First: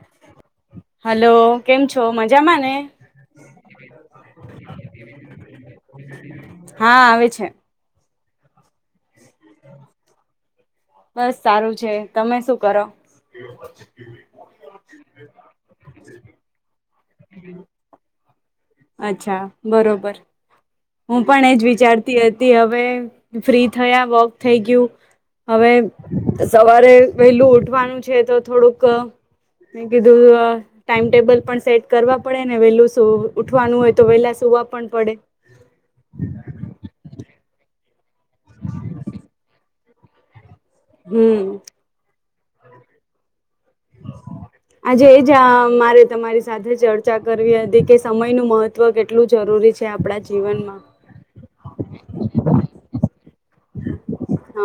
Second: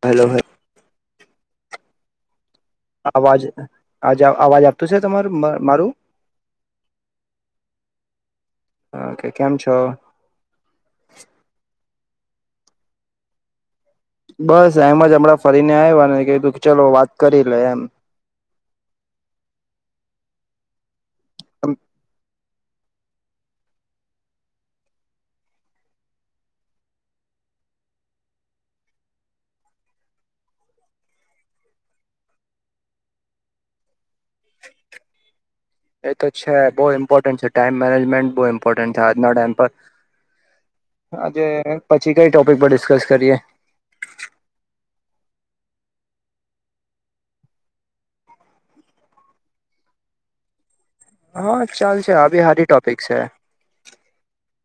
Hello હ hello કેમ છો મ અવાજ આજ અવાજ આપતું છે તમારું મારું હા આવે છે હ કે કેમ છો બસ સારું છે તમે શું કરો બસ એમ જ હમણાં ફરીને આવ્યા ને કધું કે ચલો વાત કરી લે એમ અચ્છા બરોબર હું પણ એજ વિચારતી હતી હવે હવે ફ્રી થયા વોક થઈ ગયું હવે સવારે વહેલું ઉઠવાનું છે તો થોડુંક કીધું ટાઈમટેબલ પણ સેટ કરવા પડે ને વેલું શું ઉઠવાનું હોય તો વેલા શ જોવા પણ પડે. એ તો છે બહુ ઇમ્પોર્ટન્ટ છે ટાઈમ મેનેજમેન્ટ બહુ ઇમ્પોર્ટન્ટ છે આજના ટાઈમ પર હમ આજે પછી કઈ ટોપિક પર ડિસ્કસ કરીએ આજે એ જ મારે તમારી સાથે ચર્ચા કરવી હતી કે સમયનું મહત્વ કેટલું જરૂરી છે આપડા જીવનમાં હા ચાલ છે આ બી હારી ટોપિક છે હા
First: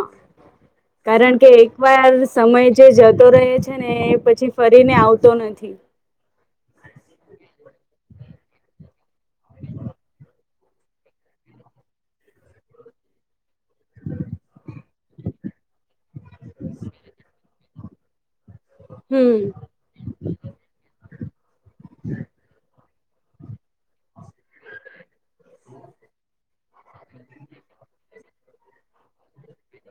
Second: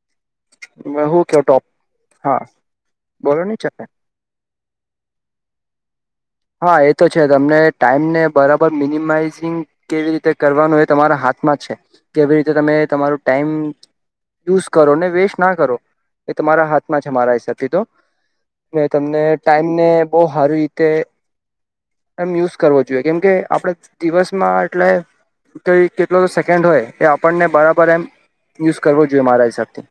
હું કારણ કયો કે ટોપ એકવાર હા સમય જે જતો બોલો રહે છે ચાલે ને એ પછી ફરી કરીને આવતો નથી હા એ તો છે તમને ટાઈમને બરાબર મિનિમાઈઝિંગ કેવી રીતે કરવાનું એ તમારા હાથમાં છે કેવી રીતે તમે તમારું ટાઈમ યુઝ કરો ને વેસ્ટ ના કરો એ તમારા હાથમાં છે મારા હિસાબથી તો મે તમને હમ ટાઈમ ને બહુ સારી રીતે એમ યુઝ કરવો જોઈએ કેમ કે આપડ દિવસમાં એટલે કઈ કેટલો સન્ હોય એ આપણને બરાબર એમ યુઝ કરવો જોઈએ મારા હિસાબથી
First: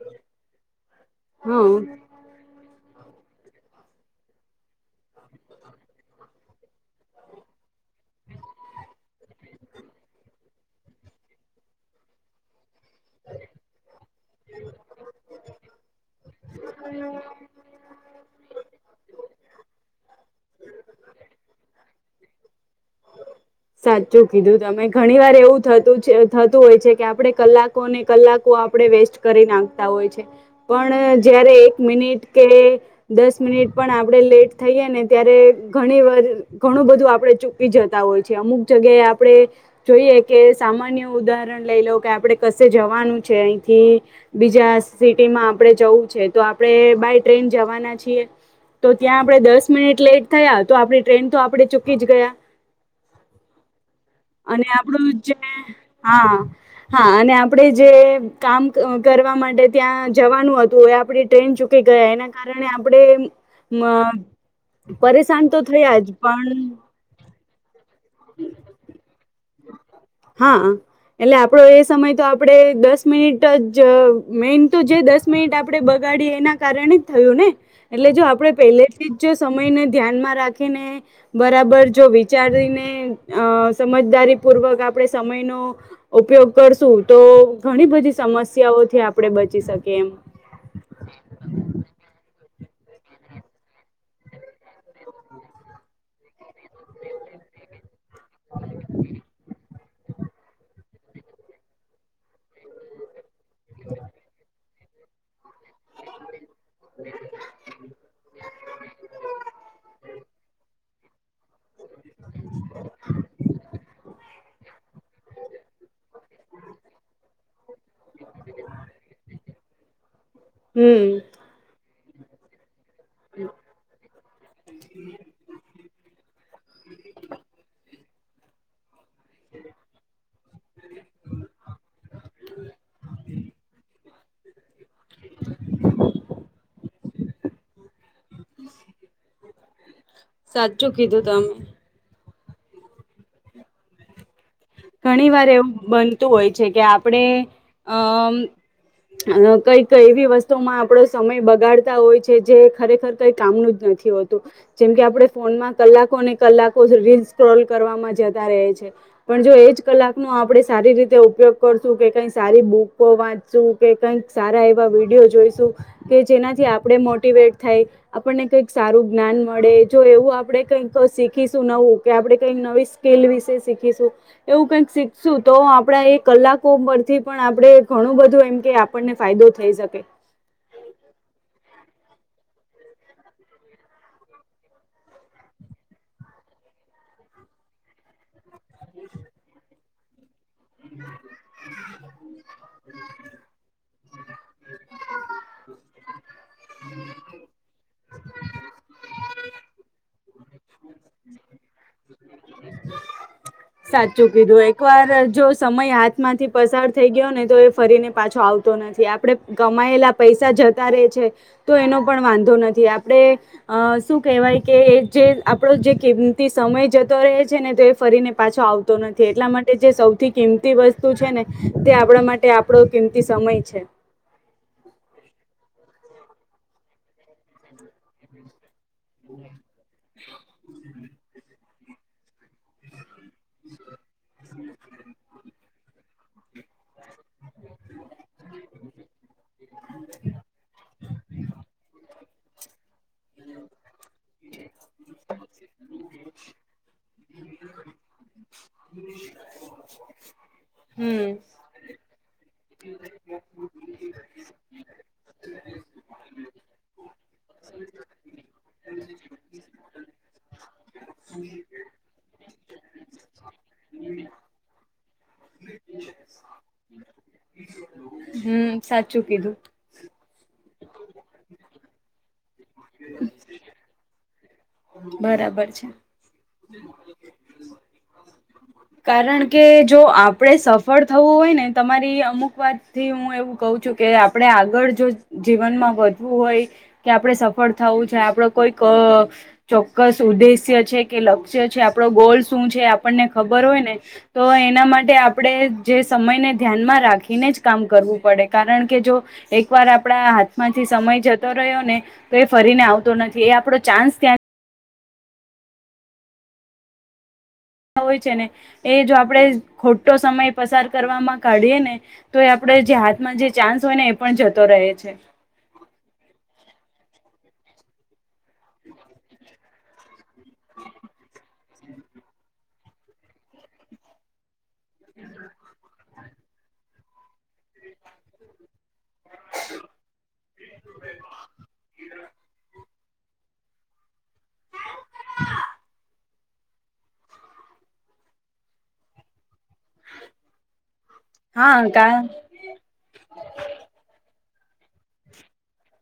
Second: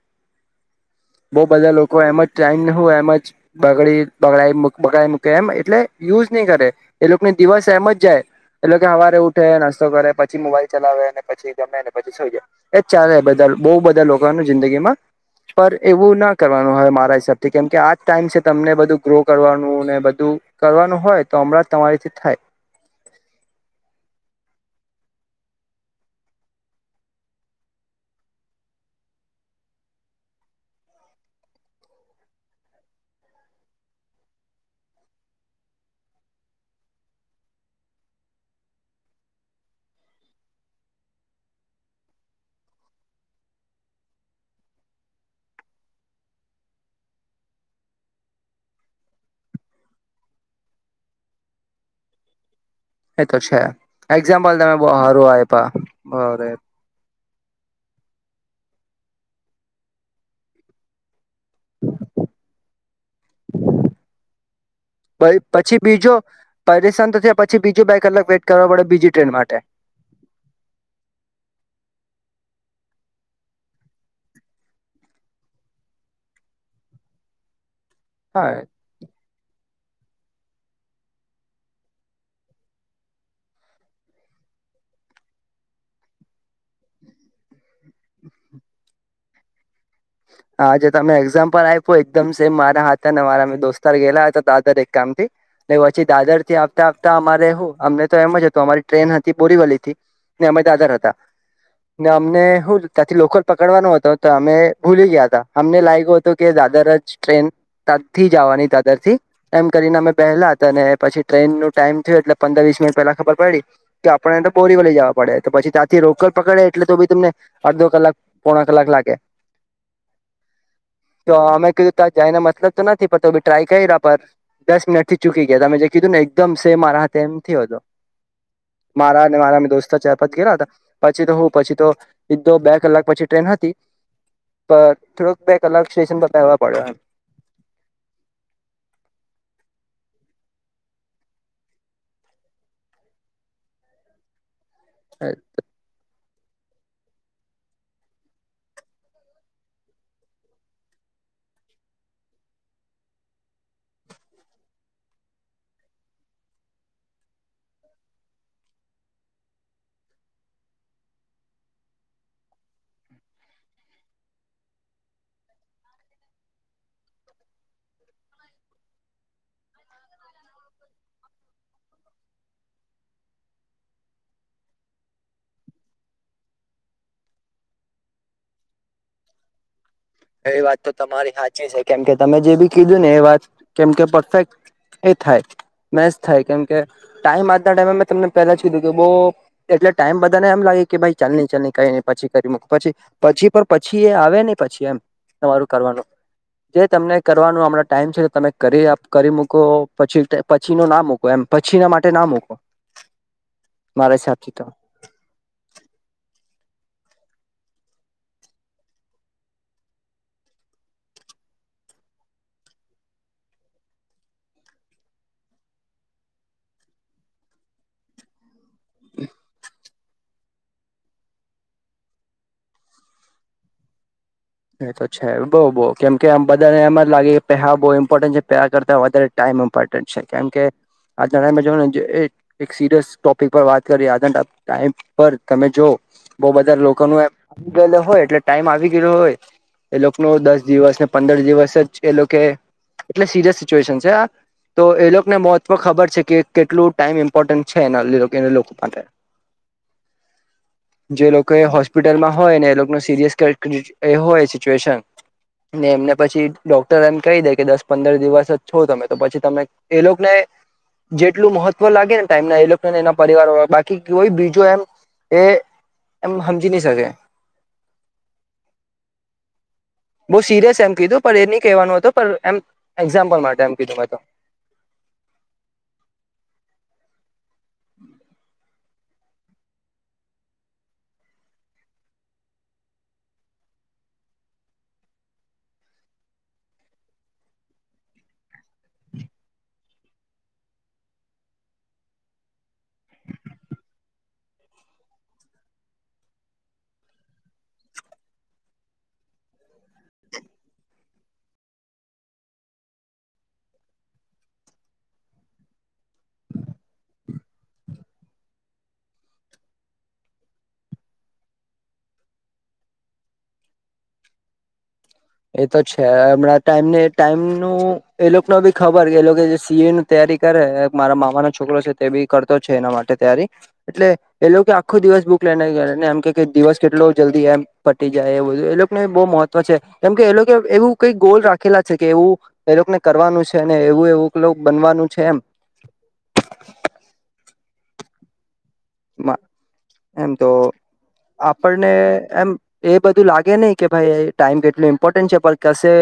બઉ બધા હા. લોકો એમ જ ટાઈમ ન હો એમ જ બગડી બગડ બગડ મૂકે એમ એટલે યુઝ નહી કરે એ લોકોને દિવસ એમ જ જાય એટલે કે સવારે ઉઠે નાસ્તો કરે પછી મોબાઈલ ચલાવે પછી ગમે ને પછી સઈ જાય એજ ચાલે બધા બહુ બધા લોકોનું જિંદગી માં પણ એવું ના કરવાનું મારા હિસાબથી કેમ કે આજ ટાઈમ છે તમને બધું ગ્રો કરવાનું ને બધું કરવાનું હોય તો હમણાં તમારીથી થાય સાચું કીધું તમે ઘણી વાર એવું થતું થતું હોય છે કે આપડે કલાકોને કલાકો આપ વેસ્ટ કરી નાખતા હોય છે પણ જય્યારે એક મિનિટ કે દસ મિનિટ પણ આપણે લેટ થઈએ ને ત્યારે ઘણી વાર ઘણું બધું આપડે ચૂકી જતા હોય અમુક જગ્યાએ આપણે જોઈએ કે સામાન્ય ઉદાહરણ લઈ લવ કે આપણે કશે જવાનું છે અહીથી બીજા સિટીમાં આપણેે જવું છે તો આપણેે બાય ટ્રેન જવાના છીએ તો ત્યાં આપણે દસ મિનિટ લેટ થયા તો આપણી ટ્રેન તો આપણે ચૂકી જ ગયા એ તો છે એક્ઝામ્પલ અને તમે બહુ આપડું સારું જે આપ્યા હા અરે હા અને આપણે જે કામ કરવા માટે ત્યાં જવાનું હતું એ આપણે ટ્રેન ચૂકી ગયા એના કારણે આપણે પરેશાન તો પછી થયા બીજો જ પણ પરેશાન તો થયા પછી બીજો બે કલાક વેઇટ કરવા પડે બીજી ટ્રેન માટે હા એટલે આપડો એ સમય તો આપણેે દસ મિનિટ જ મેન તો જે દસ મિનિટ આપડે બગાડ બગાડી એના કારણે જ થયું ને એટલે જો આપે હા પહેલેથી જ જો સમય ધ્યાનમાં રાખીને બરાબર જો વિચારીને સમજદારીપૂર્વક આપ આપણે સમયનો ઉપયોગ કરશું તો ઘણી બધી સમસ્યાઓથી આપણે બચી શકીએ એમ હાજ તમે એક્ઝામ્પલ આપ્યો એકદમ મારા હતાને મારા મેં દોસ્તાર ગેલા હતા દાદર એક કામ થી પછી દાદર થી આવતા આવતા અમારા રહું અમને તો એમ જ હતું અમારી ટ્રેન હતી બોરીવલી થી ને અમામે દાદર હતા ને અમને હું ત્યાંથી લોકલ પકડવાનો હતો તો અમે ભૂલી ગયા તા અમને લાગ્યું હતું કે દાદર જ ટ્રેન તા થી જવાની દાદર થી એમ કરીને અમે પહેલા હતા અને પછી ટ્રેનનું ટાઈમ થયયો એટલે પંદર વીસ મિનટ પલા ખબર પડી કે આપડણે તો બોરી વલી જવા પડે તો પછી ત્યાંથી રોકડ પકડે એટલે તો ભી તમને અડધો કલાક પોણા કલાક લાગે હમ [unintelligible] તો અમે કીધું ત્યા જાય ના મતલબ તો નથી પાડતો ટ્રાય કર રહ્યા પર દસ મિટથી ચુકી ગયા તા તમેં જે કીધું ને એકદમ સે મારાથે એમ થયો હતો. મારા અને મારા મે દોસ્ત ચારપાંચ ગેયેલા હતા પછી તો હું પછી તો એક બે કલાક પછી ટ્રેન હથી [inaudible] પર થોડોક બે કલાક સ્ટેશન પર કાઢવા પડ્યા [unintelligible] સાચું કીધું તમે ઘણી એમ વાર એવું બનતું હોય છે કે આપણે અઅમ અ કઈક એવી વસ્તુમાં આપડો સમય બગાડતા હોય છે જે ખરેખર કઈ કામનું જ નથી હોતુ જેમ કે આપણે ફોનમાં કલાકોને કલાકો રીલ સ્ક્રોલ કરવામાં જતા રહે છે. પણ જો એ જ કલાકો નો આપણે સારી રીતે ઉપયોગ કરશું કે કઈ સારી બુકો વાંચશું કે કંઈક સારા એવા વિડીયો જોઈશું કે જેનાથી આપણે મોટીવેટ થાય આપણને કઈક સારું જ્ઞાન મળે જો એવું આપણે કઈક તો શીખીશું નવું કે આપણે કઈક નવી સ્કીલ વિશે શીખીશું એવું કઈક શીખશું તો આપડા એ કલાકો પરથી પણ આપડે ઘણું બધું એમ કે આપણને ફાયદો થઈ શકે. એ વાત તો તમારી હાચી છે કેમ કે તમે જે બી કીધું ને એ વાત કેમકે પરફેક્ટ એ થાય મેચ થાય કેમ કે ટાઈમ આજના ટાઈમે મેં તમને પહેલા જ કીધું કે બઉ એટલે ટાઈમ બત તને એમ લાગે કે ભાઈ ચાલ નહી ચાલ ન કઈ નઇ પછી કરી મૂક પછી પછી પછી એ આવે નને પછી એમ તમારું કરવાનું જે તમને કરવાનું હમણા ટાઈમ છે તો તમે કરી મૂકો પછી પછી ન ના મૂકો એમ પછી ના માટે ના મૂકો મારા સાચું હિસાબથી કીધું તો એક વાર જો સમય હાથ માંથી પસાર થઈ ગયો ને તો એ ફરીને પાછો આવતો નથી આપડણે કમાયેલા પૈસા જતા રે છે. તો એનો પણ વાંધો નથી આપણે અ શું કહેવાય કે જે આપણો જે કિંમતી સમય જતો રહે છે ને તો એ ફરીને પાછો આવતો નથી એટલા માટે જે સૌથી કિંમતી વસ્તુ છે ને તે આપણા માટે આપડો કિંમતી સમ સમય છે. એ તો છે બઉ બહુ કેમ કે આમ બધાને એમ જ લાગે કે પેહા બહુ ઇમ્પોર્ટન્ટ છે પહા કરતા વધારે ટાઈમ ઇન્પોટેન્ટર છે કેમ કે આજ [unintelligible] એક સિરિયસ ટોપિક પર વાત કરી આ ટાઈમ પર તમે જ જો બઉુ બધા લોકો નુ એમ આવી ગયેલ હોય એટલે ટાઈમ આવી ગયલો એ લોકો નુ દસ દિવસ ને પંદર દિવસ જ એ લોકે એટલે સિરિયસ સિચ્યુએશન છે આ તો એ લોકોને મોતમાં ખબર છે કે કેટલું ટાઈમ એમ ઈમ્પોર્ટન્ટ છે [unintelligible] લોકો માટે, હમ જે લોકોએ હોસ્પિટલમાં હોય ને સિરયસ [unintelligible] એ હોય સિચ્યુએશન ને એમને પછી ડોક્ટર એમ કહી દે કે દસ પંદર દિવસ જ છો તમે તો પછી તમે એ લોકોને જેટલું મહત્વ લાગે ને ટાઈમ ના એ લોકોને એના પરિવારળ બાકી હોય કોઈ બીજું એમ એ એમ હમજી નહી શકે હમ સાચું કીધું. બઉ સિરિયસ એમ કીધું પણ એ નહી કહેવાનું હતું એમ એક્ઝામ્પલ માટે એમ કીધું મે તો બરાબર છે. કારણ કે જો આપડે સફળ થવું હોય ને તમારી અમુક વાત થી હું એવું કઉ છું કે આપણે આગળ જો જીવનમાં વધવું હોય કે આપડે સફળ થવું છે જોઈ આપડે કોઈક અ ચોક્કસ ઉદ્દેશ્ય છે, કે લક્ષ્ય છે, આપડો ગોલ શું છે. બર હોય ને તો એના માટે આપણે જે સમયને ધ્યાનમાં રાખીને જ કામ કરવું પડે. કારણ કે જો એક વાર આપણા હાથમાંથી સમય જતો રહ્યો ને તો એ ફરીને આવતો નથી. એ આપડો ચાન્સ ત્યાં હોય છે ને એ જો આપણેે ખોટો સમય પસાર કરવાવામાં કાઢીએ ને તો એ આપણે આપ જે હાથમાં જે ચાન્સ હોય ને એ પણ જતો રહે છે. એ તો છે હમણાં ટાઈમ ટાઈમનું એ લોકો ન બી ખબર કે એ લોકો જે સી એ ન તૈયારી કરે મારા મામા નો છોકરો છે તે બી કરતો છે એના માટે તૈયારી એટલે એ લોકો આખો દિવસ બુક લેને ગયાને એમ કે દિવસ કેટલો જલ્દી એમ પટી જાય એ બધું એ લોકોને બહુ મહત્વ છે. કેમ કે એ લોકો એવું કઈ ગોલ રાખેલા છે કે એવું એ લોકોને કરવાનું છે અને એવું એવું લો બનવાનું છે એમ. [inaudible] એમ તો હા આપણને કા એમ એ બધું લાગે નહ કે ભાઈ ટાઈમ કેટલું ઇમ્પોર્ટન્ટ છે પણ કશે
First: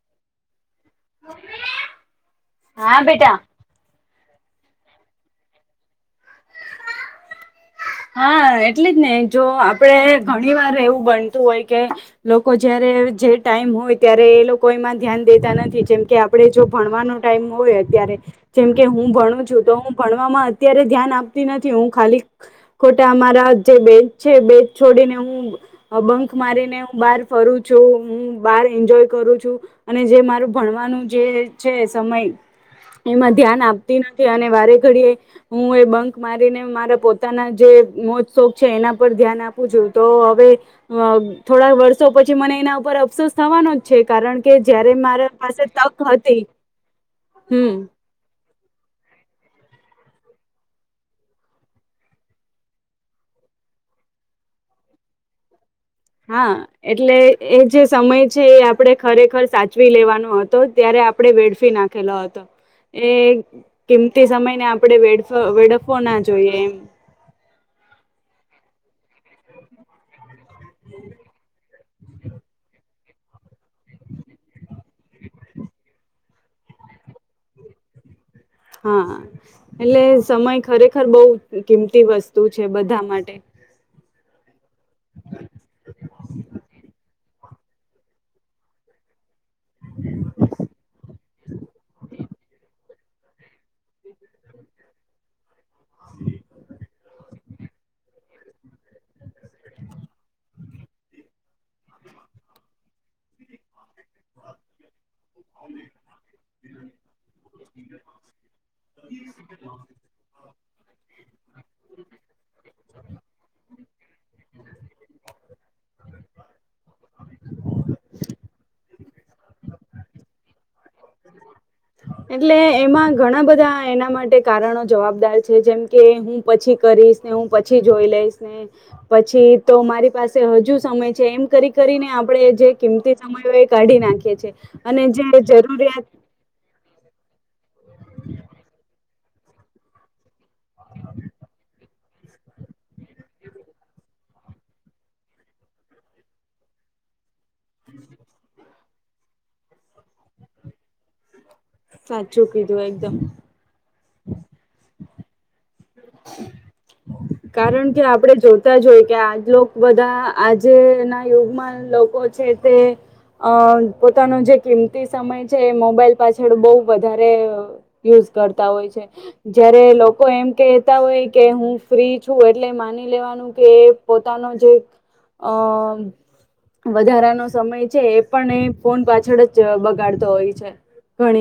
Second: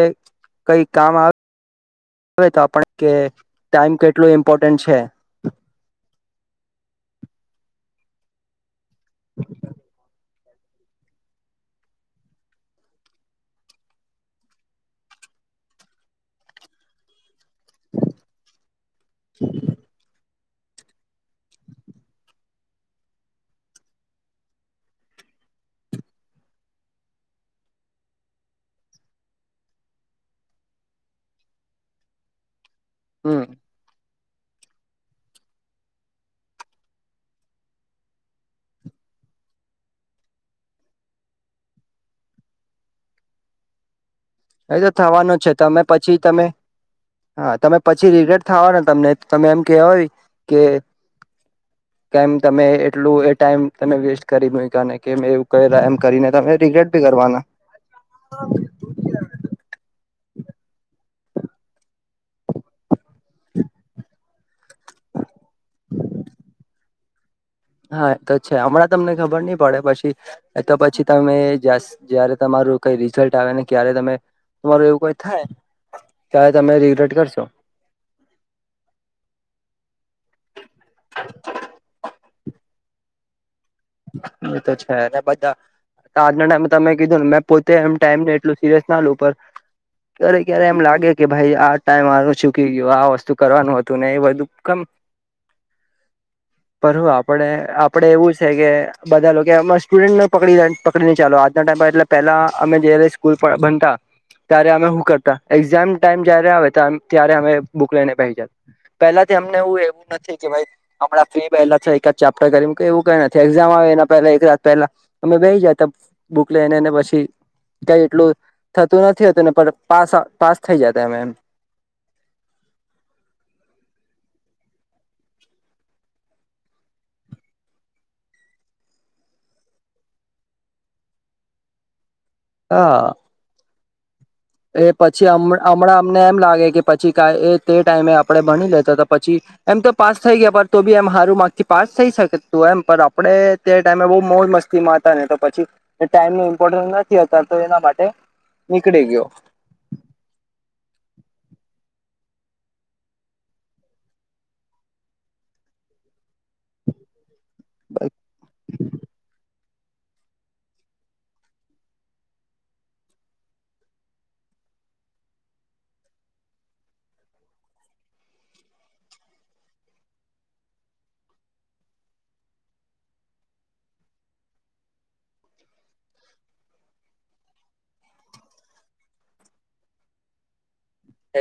કઈ કામ આવે આવે તો આપ હા કે બેટા ટાઈમ કે કેટલું ઇમ્પોર્ટન્ટ છે. હા એટલે જ ને જો આપડે ઘણી વાર એવું બનતું હોય કે લોકો જયારે જે ટાઈમ હોય ત્યારે એ લોકો એમાં ધ્યાન દેતા નથી જેમ કે આપડણે જો ભણવાનું ટાઈમ હોય અત્યારે જેમ કે હું ભણું છું તો હું ભણવામાંજ અત્યારે ધ્યાન આપતી નથી હું ખાલી ખોટા અમારા જે બેચ છે બેચ છોડીને હું બંક મારીને હું બાર ફરું છું. હું બાર એન્જોય કરું છું અને જે મારું ભણવાનું જે છે સમય એમાં હમ ધ્યાન આપતી નથી. અને વારે ઘડી એ હું એ બંક મારીને મારા પોતાના જે મોજ શોખ છે એના પર ધ્યાન આપું છું તો હવે થોડા વર્ષો પછી મને એના ઉપર અફસોસ થવાનો જ છે કારણ કે એ તો જયારે મારા થવાનો છે પાસે તમે તક પછી હતી તમે હા હમ તમે પછી રિગ્રેટ થ ને તમને તમે એમ કેવાય કે કેમ તમે એટલું એ ટાઈમ તમે વેસ્ટ કરી ન કે એવું કયરા હા એટલે એ જે સમય છે એ આપડે ખરેખર સાચ ચવી લેવાનો હતો ત્યારે આપણેે વેડફી નાખેલો હતો એ કિંમ તે સમય ને વેડફ આપડણેે વેડફવો ના જોઈએ એમ. હા એ તો છે હમણાં તમને ખબર નહી પડે પછી તો પછી તમે જયારે તમા કઈ રિઝલ્ટ આવેને ક્યારે તમે તમારું એવું કઈ થાય ત્યારે તમે રિગ્રેટ કરશો. હા એટલે સમય ખરેખર બહુ કિંમતી વસ્તુ છે બધા માટે. એ તો છે બધા આજના ટાઈમે તમે કીધું ને મે પોતે એમ ટાઈમને એટલું સિરિયસ ના લઉ પર ક્યારે ક્યારે એમ લાગે કે ભાઈ આ ટાઈમ આ ચૂકી ગયો આ વસ્તુ કરવાનું હતું ને એ બધું કેમ હ પર હું આપડે આપડે એવું છે કે બધા લોકો અ સ્ટુડન્ટને પક પકડીને ચાલો આજના ટાઈમ પર એટલે પેલા અમે જ્યારે સ્કૂલ પાર બનતા ત્યારે અમે કરતા એક્ઝામ ટાઈમ જયારે આવે ત્યારે અમે બુક લઈને પ પેલાથી અમને એવું એવું નથી કે ભાઈ હમણાં ફ્રી પહેલા છે એક જ ચેપ્ટર કરી કે એવું કઈ નથી. એક્ઝામ આવે એના પહેલા એક રાત પહેલા અમે બેહી જતા બુક લઈનેને પછી ક્યા એટલું થતું નથીતું ને પાસ થઈ જતા એમે એમ. એટલે એમાં ઘણા બધા એના માટે કારણો જવાબદાર છે જેમ કે હું પછી કરી [unintelligible] હું પછી જોઈ લઈશને પછી તો મારી પાસે હજુ સમય છે એમ કરી કરીને આપ આપણે જે હા કિંમતી સમય હોય એ કાઢી નાખી એ પછી હમણાં અમને એમ લાગે કે પછી ક એ તે ટાઈમે આપડે ભણી લેતા તો પછી એમ તો પાસ થઈ ગયા પર તો બી એમ સારું માર્ગથી પાસ થઈ શકે તું એમ પણ આપડે તે ટાઈમે બહુ મોજ મસ્તીમાં હતા ને તો પછી ટાઈમ ની ઇમ્પોર્ટન્સ નથી કરતો એના માટે નીકળી ગયો સાચું કીધું એકદમ કારણ કે આપડે જોતા જોયએ કે આજલો ક બધા આજે ના યુગમાં લોકો છે તે અ પોતાનો જે કિંમતી સમય છે એ મોબાઈલ પાછળ બઉ વધારે યુઝ કરતા હોય છે જયારે લોકો એમ કહેતા હોય કે હું ફ્રી છું એટલે માની લેવાનું કે પોતાનો જે અ વધારાનો સમય છે એ પણ એ ફોન પાછળ જ બગાડતો હોય છે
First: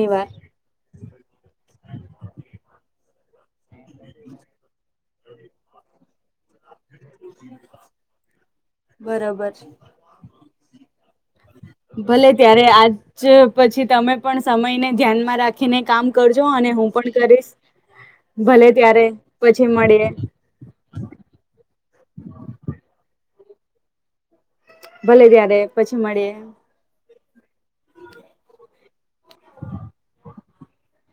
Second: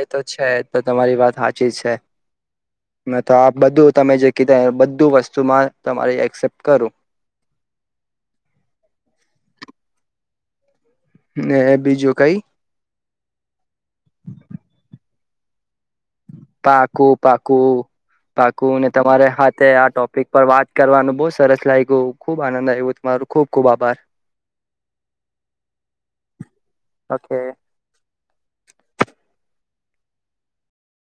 એ તો વાર છે તો તમારી વાત સાચી જ છે મેં તો આ બધું તમે જે કીધા બધું વસ્તુમાં તમારી એક્સેપ બરોબર ને બીજું ભલે કઈ ત્યારે આજ પછી તમે પણ સમયને ધ્યાનમાં રાખીને કામ કરજો અને હું પાકું પણ કરીશ પાકું ભલે પાકુને ત્યારે તમારે પછી હાથે આ મળીએ ટોપિક પર વાત કરવાનું બહુ સરસ લાગ્યું ખુબ આનંદ આવ્યું તમારું ખૂબ ખૂબ આભાર ભલે ત્યારે પછી મળીયે ઓકે